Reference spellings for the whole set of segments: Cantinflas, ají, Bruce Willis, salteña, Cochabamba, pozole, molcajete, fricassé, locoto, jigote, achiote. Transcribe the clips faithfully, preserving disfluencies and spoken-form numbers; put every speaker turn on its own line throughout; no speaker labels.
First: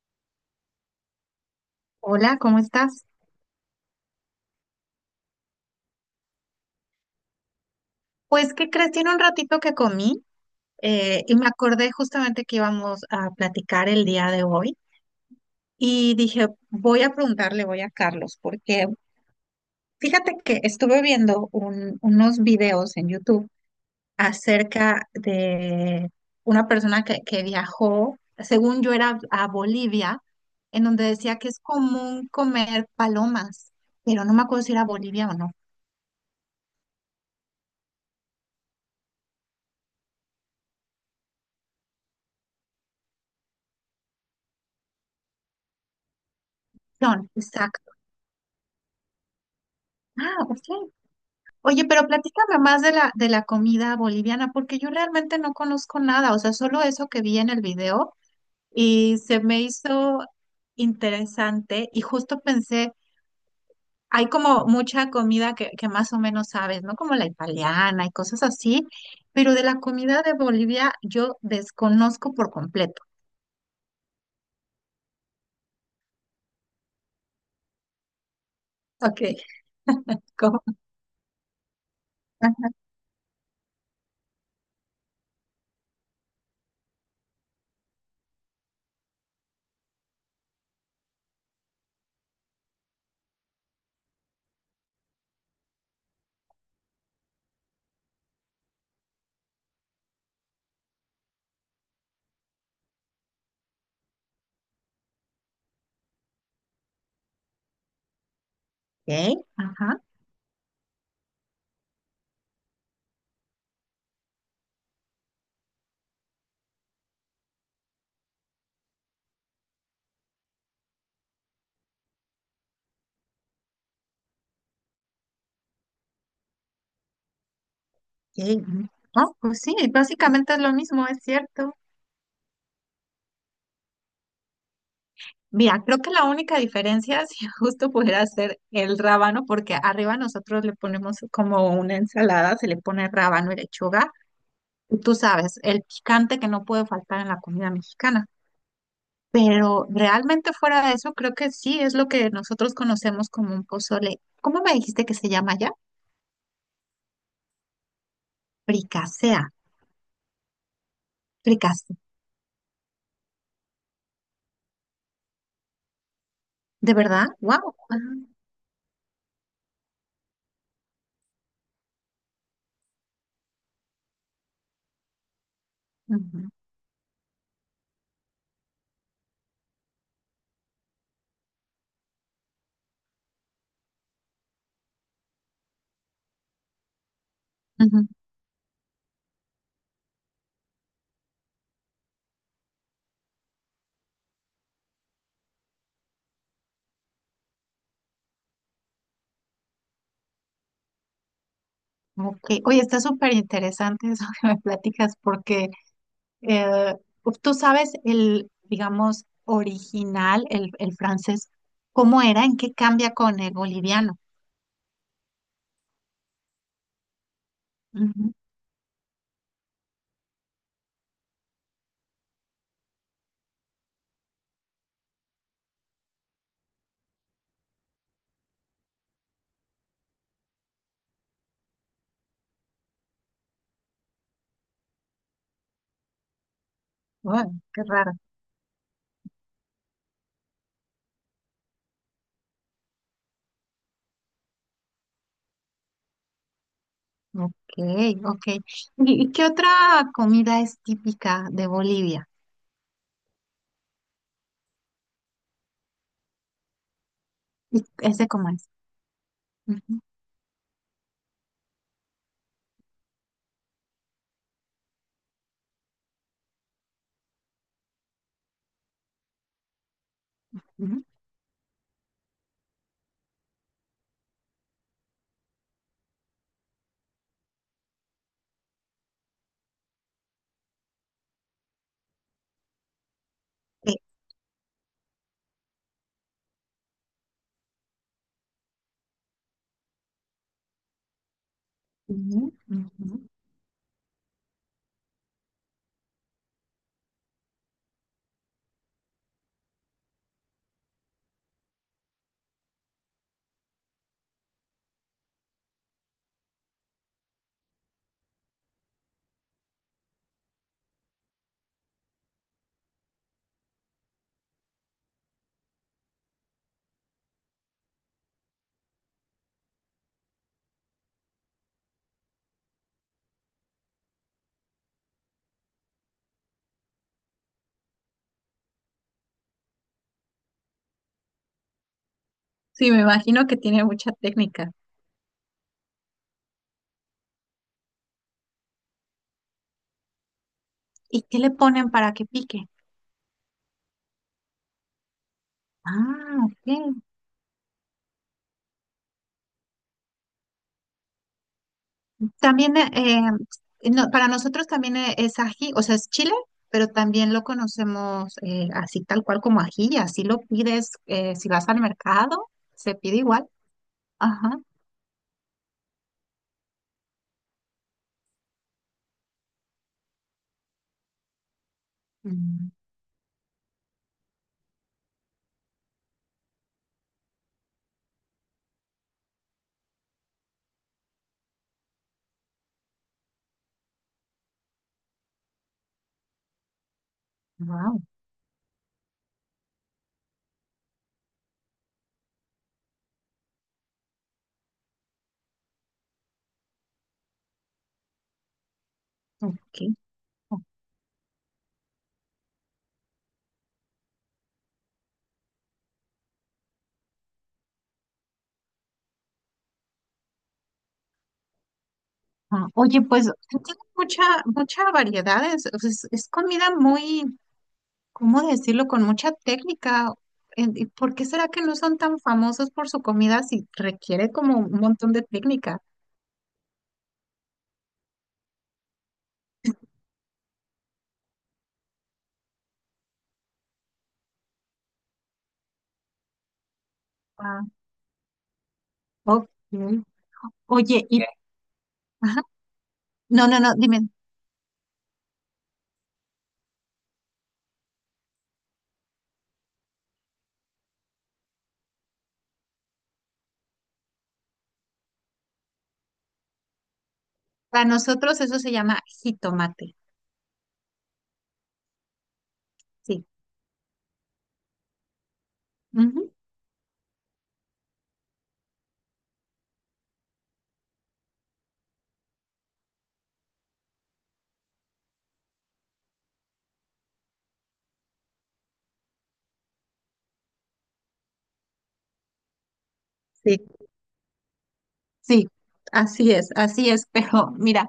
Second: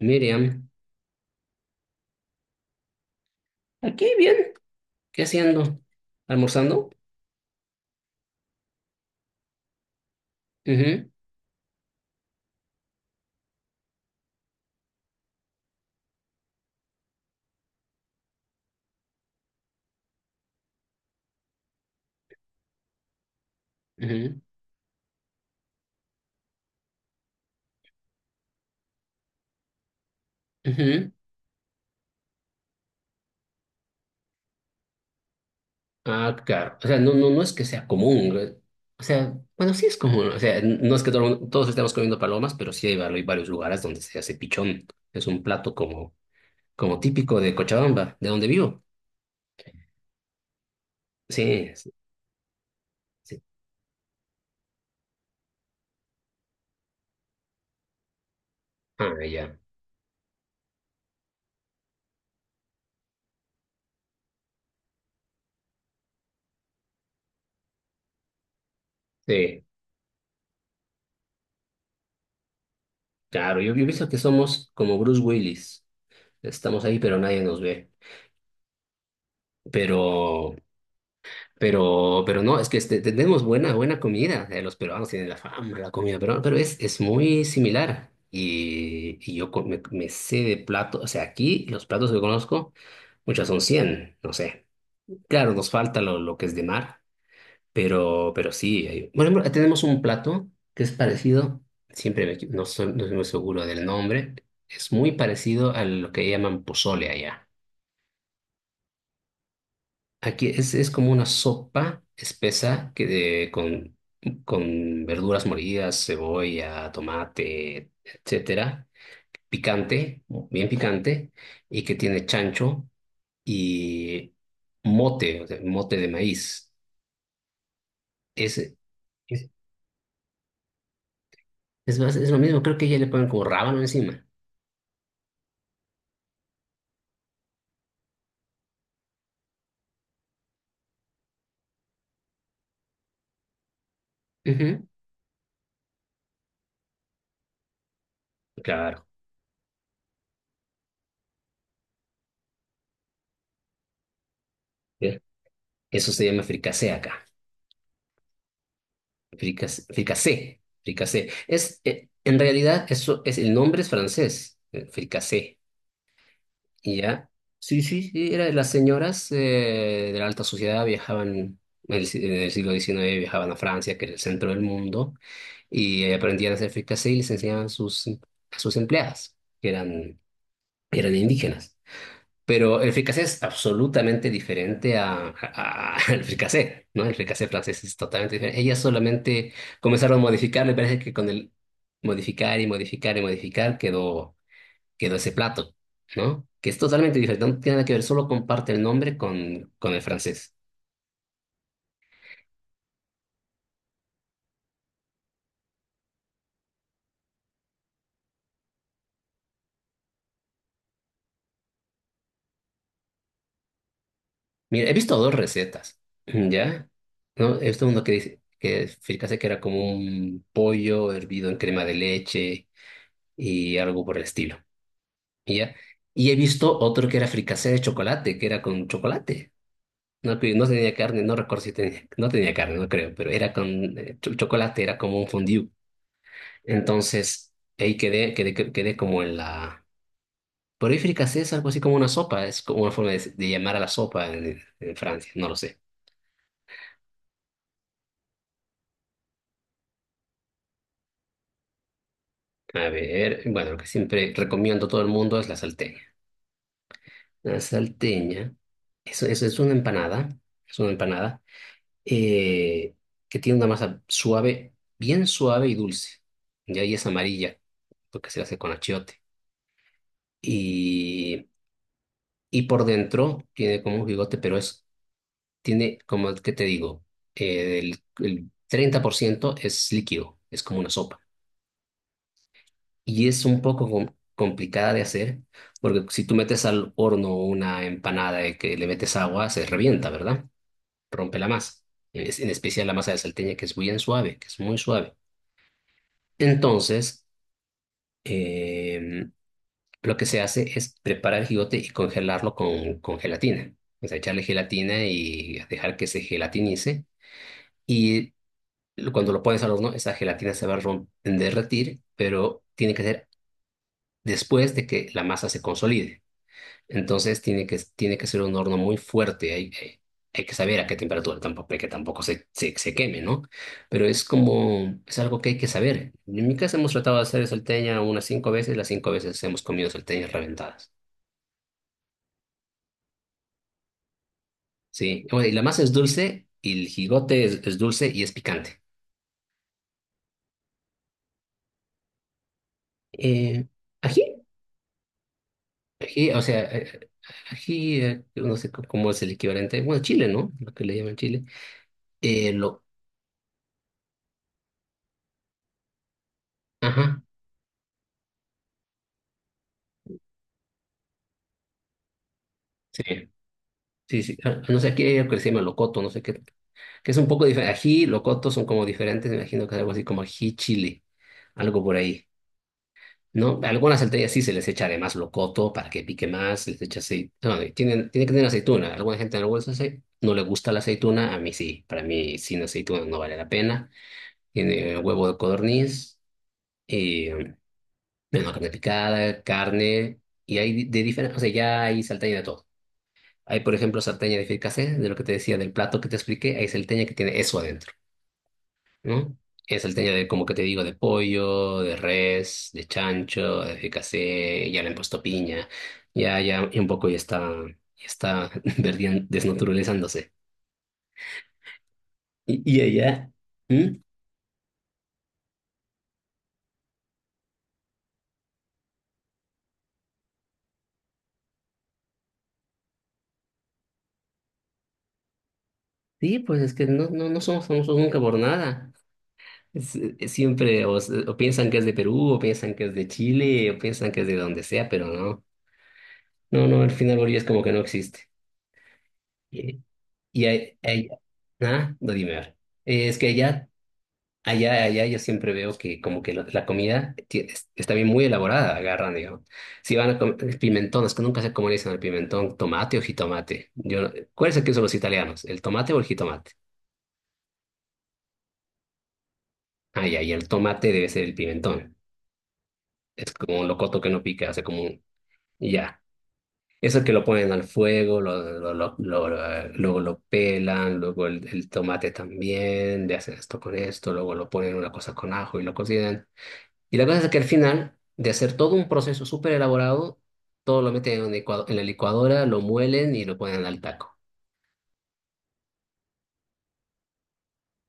Miriam,
Hola, ¿cómo estás?
aquí bien, ¿qué haciendo? ¿Almorzando?
Pues, ¿qué crees? Tiene un ratito que comí,
Ujú,
eh, y me acordé justamente que íbamos a platicar el día de hoy y dije, voy a preguntarle, voy a Carlos, porque fíjate que estuve viendo un- unos videos en YouTube
ujú,
acerca de una persona que, que viajó, según yo era a Bolivia, en donde
ujú.
decía que es común comer palomas, pero no me acuerdo si era Bolivia o no.
Ah, claro. O sea, no, no, no es que sea común. eh. O sea, bueno, sí es común. O sea, n- no es que todo el mundo- todos estemos comiendo palomas, pero sí hay vari- hay varios lugares donde se hace pichón. Es un plato como, como típico de
Exacto.
Cochabamba, de donde vivo.
Ah, ok.
Sí,
Oye,
sí,
pero platícame más de la, de
sí.
la comida boliviana, porque yo realmente no conozco nada, o sea, solo eso que vi en el video y
Ah,
se
ya.
me hizo interesante y justo pensé, hay como mucha comida que, que más o menos sabes, ¿no? Como la italiana y cosas así, pero de
Sí,
la comida de Bolivia yo desconozco por completo.
claro. Yo, yo he visto que somos como Bruce Willis. Estamos ahí, pero nadie nos ve.
Ok,
Pero
¿cómo?
Pero, pero no, es que este, tenemos buena, buena comida. Eh, los peruanos tienen la fama de la comida peruana, pero es, es muy similar. Y, y yo co- me, me sé de platos. O sea, aquí los platos que conozco, muchas son cien no sé. Claro, nos falta lo, lo que es de mar, pero, pero sí. hay- Por ejemplo, tenemos un plato que es parecido. Siempre me equi- no soy, no soy muy seguro del nombre, es muy parecido a lo que llaman pozole allá.
Ok, ajá.
Aquí es, es como una sopa espesa que de, con, con verduras molidas, cebolla, tomate, etcétera, picante, bien picante, y que tiene chancho y mote, o sea, mote de maíz.
Ok,
Es,
ujú. No,
es,
pues sí, básicamente es lo mismo, es cierto.
es más- es lo mismo, creo que ya le ponen como rábano encima.
Mira, creo que la única diferencia, si justo pudiera ser el rábano, porque arriba nosotros le ponemos como una ensalada, se le pone rábano y lechuga.
Ujú,
Y tú sabes, el picante que no puede faltar en la comida mexicana.
claro,
Pero realmente fuera de eso, creo que sí es lo que nosotros conocemos como un pozole. ¿Cómo me dijiste que
¿eh?
se llama ya?
Eso se llama fricasé acá.
Fricasea.
Fricas- Fricasé, fricasé. Es,
Fricasea.
eh, en realidad, eso es, el nombre es francés, eh, fricasé.
¿De
Y
verdad?
ya.
¡Wow!
Sí, sí, sí, era, las señoras eh, de la alta sociedad viajaban, en el, si- en el siglo diecinueve viajaban a Francia, que era el centro del mundo, y eh,
Ujú,
aprendían a hacer fricassé y les enseñaban a sus, a sus empleadas, que eran, eran indígenas. Pero el fricassé es absolutamente diferente a, a- a- al fricassé, ¿no? El fricassé francés es
ujú.
totalmente diferente. Ellas solamente comenzaron a modificar, me parece que con el modificar y modificar y modificar quedó quedó ese plato, ¿no? Que es totalmente diferente, no tiene nada que ver, solo comparte el nombre con, con el francés.
Ok. Oye, está súper interesante eso que me platicas porque. Eh, ¿tú sabes el, digamos, original, el, el francés, cómo era? ¿En qué cambia con el boliviano?
Mira, he visto dos recetas, ¿ya? ¿No? He visto uno que
Ujú.
dice, que fíjate que era como un pollo hervido en crema de leche y algo por el estilo, ¿ya? Y he visto otro que era fricasé de chocolate, que era con chocolate. No, que no tenía carne, no recuerdo si tenía, no tenía carne, no creo, pero era con eh, cho- chocolate, era como un fondue.
Bueno,
Entonces,
qué
ahí
raro.
quedé, quedé, quedé como en la. Pero fricasé es algo así como una sopa, es como una forma de, de llamar a la sopa en, en Francia, no lo sé.
Ok, ok. ¿Y, y qué otra comida es típica de Bolivia?
A ver, bueno, lo que siempre recomiendo a todo el mundo es la salteña. La
¿Y ese cómo
salteña
es?
eso es, es una
Ujú,
empanada, es una empanada, eh, que tiene una masa suave, bien suave y dulce. Y ahí es amarilla, porque se hace con achiote.
ujú.
Y, y por dentro tiene como un bigote, pero es, tiene, como qué te digo, eh, el, el treinta por ciento es líquido, es como una sopa. Y es un poco
Eh,
com- complicada de hacer, porque si tú metes al horno una empanada de que le metes agua, se revienta, ¿verdad? Rompe la masa. En, es-
ujú,
en especial la masa
ujú.
de salteña, que es bien suave, que es muy suave. Entonces, eh, lo que se hace es preparar el jigote y congelarlo con, con gelatina. O sea, echarle gelatina y dejar que se gelatinice. Y cuando lo pones al horno, esa gelatina se va a rom- derretir, pero tiene que ser después de que la masa se consolide. Entonces tiene que, tiene que ser un horno muy fuerte. Hay, hay, hay que saber a qué temperatura tampoco, que tampoco se, se, se queme, ¿no? Pero es como, es algo que hay que saber. En mi casa hemos tratado de hacer salteña unas cinco veces, las cinco veces hemos comido salteñas reventadas.
Sí, me imagino que tiene mucha técnica.
Sí, bueno, y la masa es dulce, y el jigote es, es dulce y es picante.
¿Y qué le ponen para que pique?
Eh, Ají, ají,
Ah,
o sea,
ok.
eh, ají, eh, no sé c- cómo es el equivalente. Bueno, chile, ¿no? Lo que le llaman chile. Eh,
También,
lo,
eh, eh, no, para nosotros también, eh, es ají, o sea, es chile, pero
ajá,
también lo conocemos, eh, así tal cual como ají, así lo pides, eh, si vas al mercado, se pide
sí.
igual.
Sí, sí.
Ajá.
Ah, no sé, aquí hay que se llama locoto, no sé qué, que es un poco diferente. Ají, locoto son como diferentes, me imagino que es algo así como ají chile, algo por ahí. ¿No? Algunas salteñas sí se les echa además locoto para que pique más, se les echa aceite. Bueno, y tienen, tiene que tener aceituna. Alguna gente no le gusta, ace- no le gusta la aceituna, a mí sí. Para mí sin aceituna no vale la pena. Tiene eh, huevo de codorniz, y, eh,
Wow,
bueno, carne picada, carne, y hay de diferentes, o sea, ya hay salteña de todo. Hay, por ejemplo, salteña de fricasé, de lo que te decía del plato que te expliqué, hay salteña que tiene eso adentro, ¿no? Es
ok.
salteña de, como que te digo, de pollo, de res, de chancho, de fricasé, ya le han puesto piña, ya, ya, y un poco ya está, ya está verdian- desnaturalizándose. Y,
Ah,
y
oye,
allá.
pues tiene
¿Mm?
mucha, mucha variedad, es, o sea, es- es comida muy, ¿cómo decirlo? Con mucha técnica. En- ¿y ¿Por qué será que no son tan famosos por su comida si requiere como un montón de técnica?
Sí, pues es que no, no, no somos famosos nunca por nada. Es- es siempre o, s- o piensan que es de Perú, o piensan que es de Chile, o piensan que es de donde sea, pero no. No, no, al final Bolivia es como
Ah,
que no existe.
ok.
Y ahí-
Oye,
ahí-
y
ah, no, dime, a
ajá.
ver. Eh, Es que
No, no,
allá,
no, dime.
allá, allá yo siempre veo que como que la, la comida ti- es- está bien muy elaborada, agarran, digamos. Si van a comer pimentón, es que nunca sé cómo le dicen al pimentón, tomate o jitomate. Yo, no- ¿Cuál es el que usan los italianos? ¿El tomate o el jitomate?
Para nosotros eso se llama jitomate.
Ah, ya, y el tomate debe ser el pimentón.
Sí.
Es como un locoto que no pica, o sea, como un, y ya.
Ujú.
Eso que lo ponen al fuego, lo, lo, lo, lo- lo- luego lo pelan, luego el, el tomate también, le hacen esto con esto, luego lo ponen una cosa con ajo y lo cocinan. Y la cosa es que al final, de hacer todo un proceso súper elaborado, todo lo meten en, un licuado- en la licuadora, lo muelen y lo
Sí,
ponen al taco.
sí. Así es, así es. Pero mira,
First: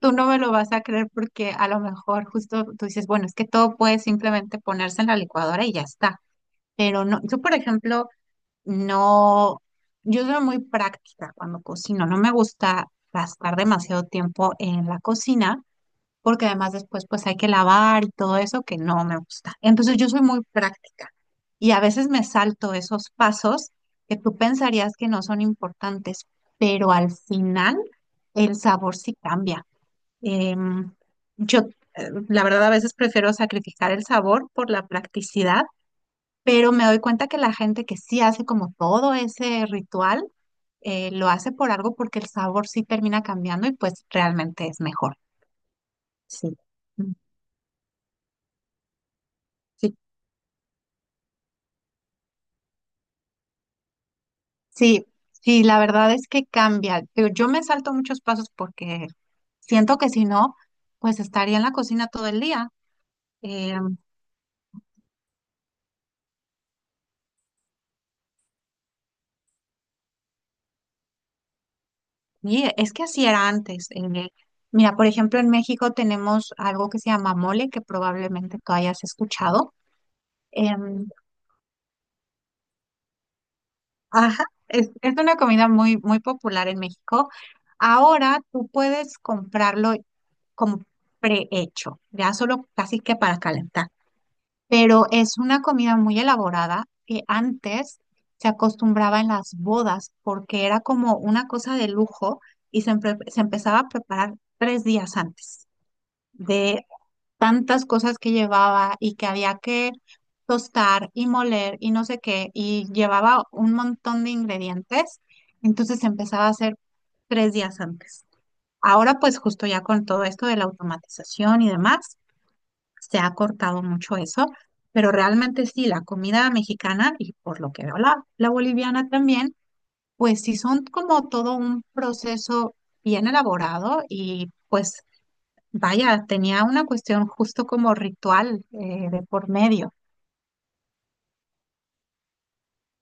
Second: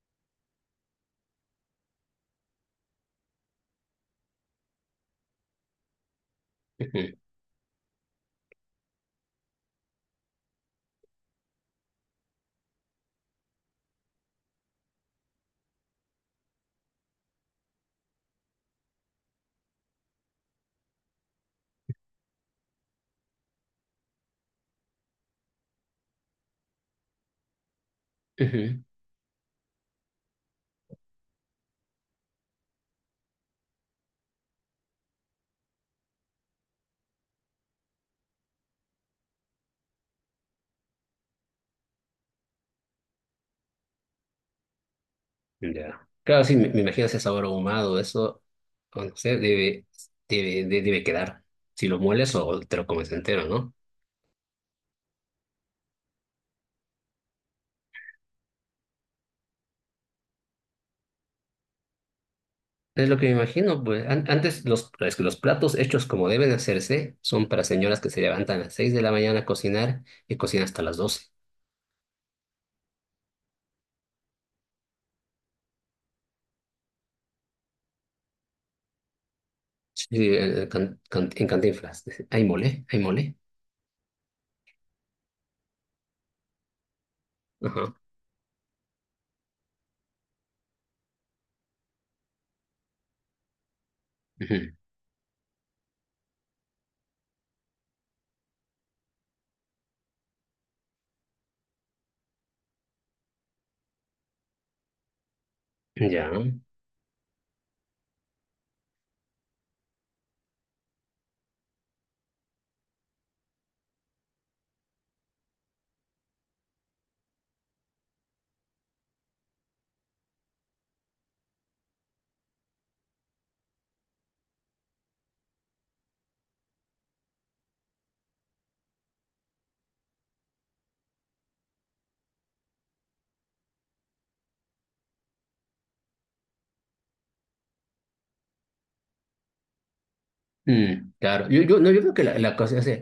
tú no me lo vas a creer porque a lo mejor justo tú dices, bueno, es que todo puede simplemente ponerse en la licuadora y ya está. Pero
Ujú,
no, yo por ejemplo, no, yo soy muy práctica cuando cocino. No me gusta gastar demasiado tiempo en la cocina, porque además después pues hay que lavar y todo eso que no me gusta. Entonces yo soy muy práctica y a veces me salto esos pasos que tú pensarías que no son importantes, pero al final el
ujú.
sabor sí cambia. Em, yo, eh, la verdad a veces prefiero sacrificar el sabor por la practicidad, pero me doy cuenta que la gente que sí hace como todo ese ritual, eh, lo hace por algo porque el sabor sí termina cambiando y pues realmente es mejor.
Ya. Claro, sí,
Sí.
me, me imagino
Mm.
ese sabor ahumado, eso, o no sé, debe,
Sí,
debe, de- debe quedar. Si lo mueles o te lo comes entero, ¿no?
sí, sí, la verdad es que cambia. Pero yo me salto muchos pasos porque siento que si no, pues estaría en la cocina todo el día.
Es lo que me
Eh,
imagino, pues an- antes los, es que los platos hechos como deben de hacerse son para señoras que se levantan a las seis de la mañana a cocinar y cocinan hasta las doce.
y es que así era antes. eh, mira, por ejemplo, en México tenemos algo que se llama mole, que probablemente tú hayas escuchado.
Sí, eh, can-
Em,
can- en Cantinflas. Hay mole, hay mole.
ajá, es, es una comida muy, muy popular en México.
Ajá.
Ahora tú puedes comprarlo como prehecho, ya solo casi que para calentar.
Ujú.
Pero es una comida muy elaborada que antes se acostumbraba en las bodas porque era como una cosa de lujo y se, empe- se empezaba a preparar tres días antes
Ya.
de tantas cosas que llevaba y que había que tostar y moler y no sé qué y llevaba un montón de ingredientes, entonces se empezaba a hacer tres días antes. Ahora pues justo ya con todo esto de la automatización y demás se ha cortado mucho eso, pero realmente sí, la comida mexicana y por lo que veo la, la boliviana también, pues sí son como todo un proceso bien elaborado y pues vaya, tenía una cuestión justo como ritual, eh, de por medio.
Mm, claro, yo, yo, no, yo creo que la, la cosa, o sea,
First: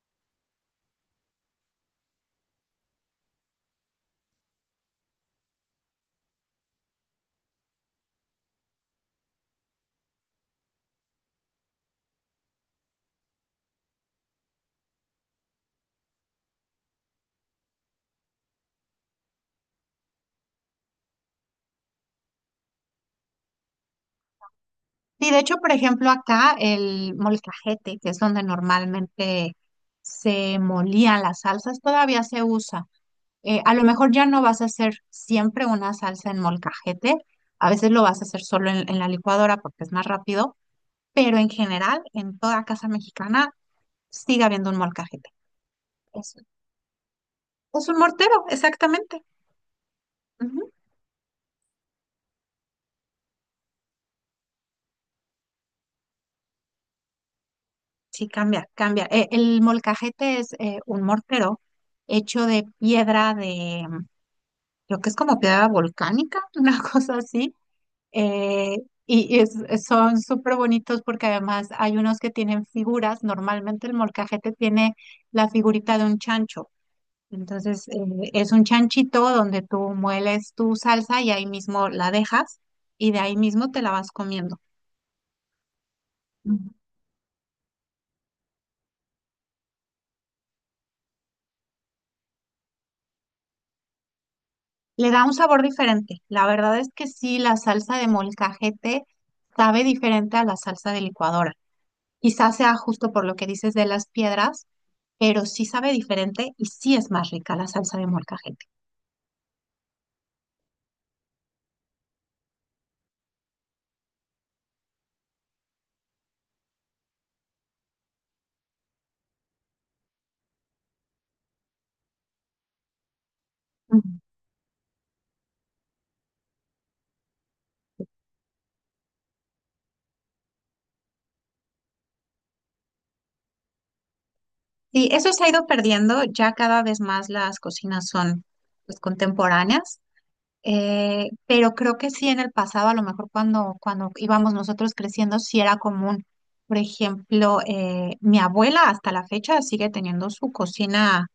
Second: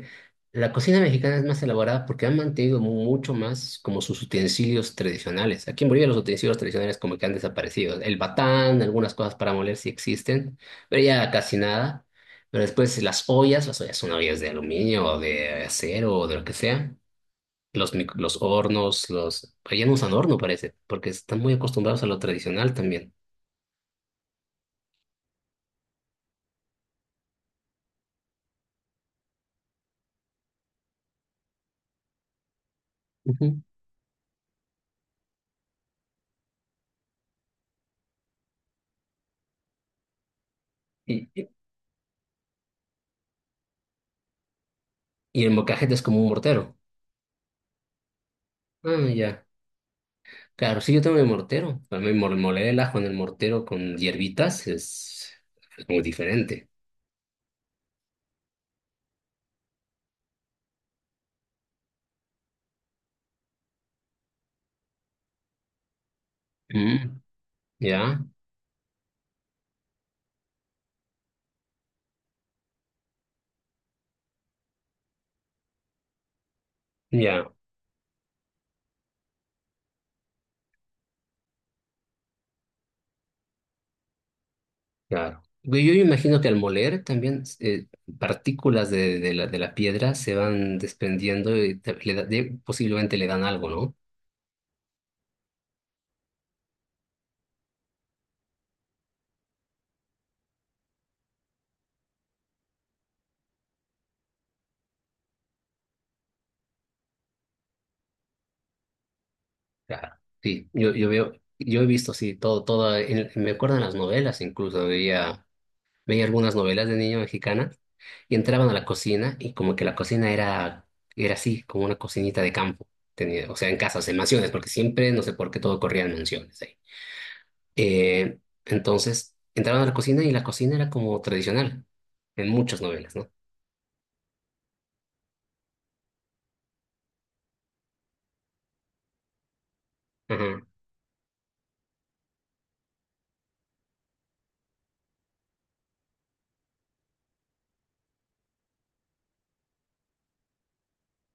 la cocina mexicana es más elaborada porque han mantenido mu- mucho más como sus utensilios tradicionales. Aquí en Bolivia los utensilios tradicionales como que han desaparecido. El batán, algunas cosas para moler sí existen, pero ya casi nada. Pero después las ollas, las ollas son ollas de aluminio o de acero o de lo que sea. Los, mic- los hornos, los... Pero ya no usan horno, parece, porque están muy acostumbrados a lo tradicional también.
Sí, de hecho, por ejemplo, acá el molcajete, que es donde normalmente se molían las salsas, todavía se usa.
Ujú.
Eh, a lo mejor ya no vas a hacer siempre una salsa en molcajete, a veces lo vas a hacer solo en, en la licuadora porque es más rápido,
Y,
pero
y
en general, en toda casa mexicana, sigue habiendo un molcajete.
y el molcajete es como un
Es,
mortero.
es un mortero,
Ah,
exactamente.
ya.
Ujú.
Claro, sí, yo tengo mi mortero. También mol- moler el ajo en el mortero con hierbitas es, es muy diferente.
Sí, cambia, cambia. Eh, el molcajete es, eh, un mortero hecho de piedra de, creo que es como piedra volcánica, una cosa
Mm,
así.
ya,
Eh, y y es- son súper bonitos porque además hay unos que tienen figuras. Normalmente el molcajete tiene la figurita de un chancho.
ya,
Entonces, eh, es un chanchito donde tú mueles tu salsa y ahí mismo la dejas y de ahí mismo te la vas comiendo.
claro. Yo, yo imagino que al
Ujú.
moler también eh, partículas de, de la, de la piedra se van desprendiendo y te- le da- de- posiblemente le dan algo, ¿no?
Le da un sabor diferente. La verdad es que sí, la salsa de molcajete sabe diferente a la salsa de licuadora. Quizás sea justo por lo que dices de las piedras, pero sí sabe diferente y sí es más rica la salsa de molcajete.
Claro. Sí, yo, yo veo, yo he visto, sí, todo, todo, en- me acuerdo en las novelas incluso, veía. veía algunas novelas de niño mexicanas y entraban a la cocina y como que la cocina era, era así, como una cocinita de campo. Tenía, o sea, en casas,
Ujú.
en mansiones, porque siempre, no sé por qué, todo corría en mansiones ahí. Eh, entonces, entraban a la cocina y la cocina era como tradicional en muchas novelas, ¿no?
Sí, eso se ha ido perdiendo, ya cada vez más las cocinas son pues, contemporáneas,
Ajá.
eh, pero creo que sí en el pasado, a lo mejor cuando, cuando íbamos nosotros creciendo, sí era común. Por ejemplo, eh, mi abuela hasta la fecha sigue teniendo su cocina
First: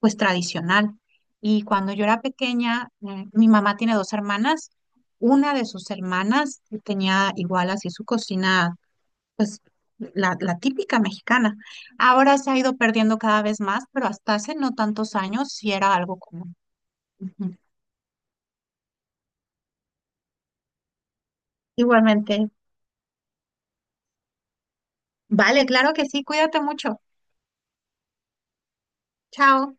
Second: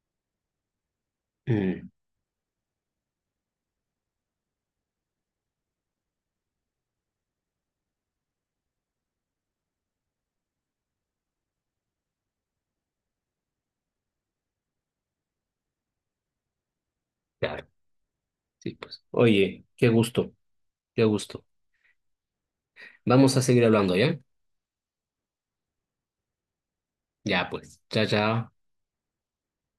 pues tradicional. Y
Mm,
cuando yo era pequeña, eh, mi mamá tiene dos hermanas. Una de sus hermanas tenía igual así su cocina, pues la, la típica mexicana. Ahora se ha ido perdiendo cada vez más, pero hasta hace no tantos años sí era algo común. Ujú.
claro, sí, pues. Oye, qué gusto, qué gusto.
Igualmente.
Vamos a seguir hablando, ¿ya?
Vale, claro que sí, cuídate mucho.
Ya, pues. Chao, chao.
Chao.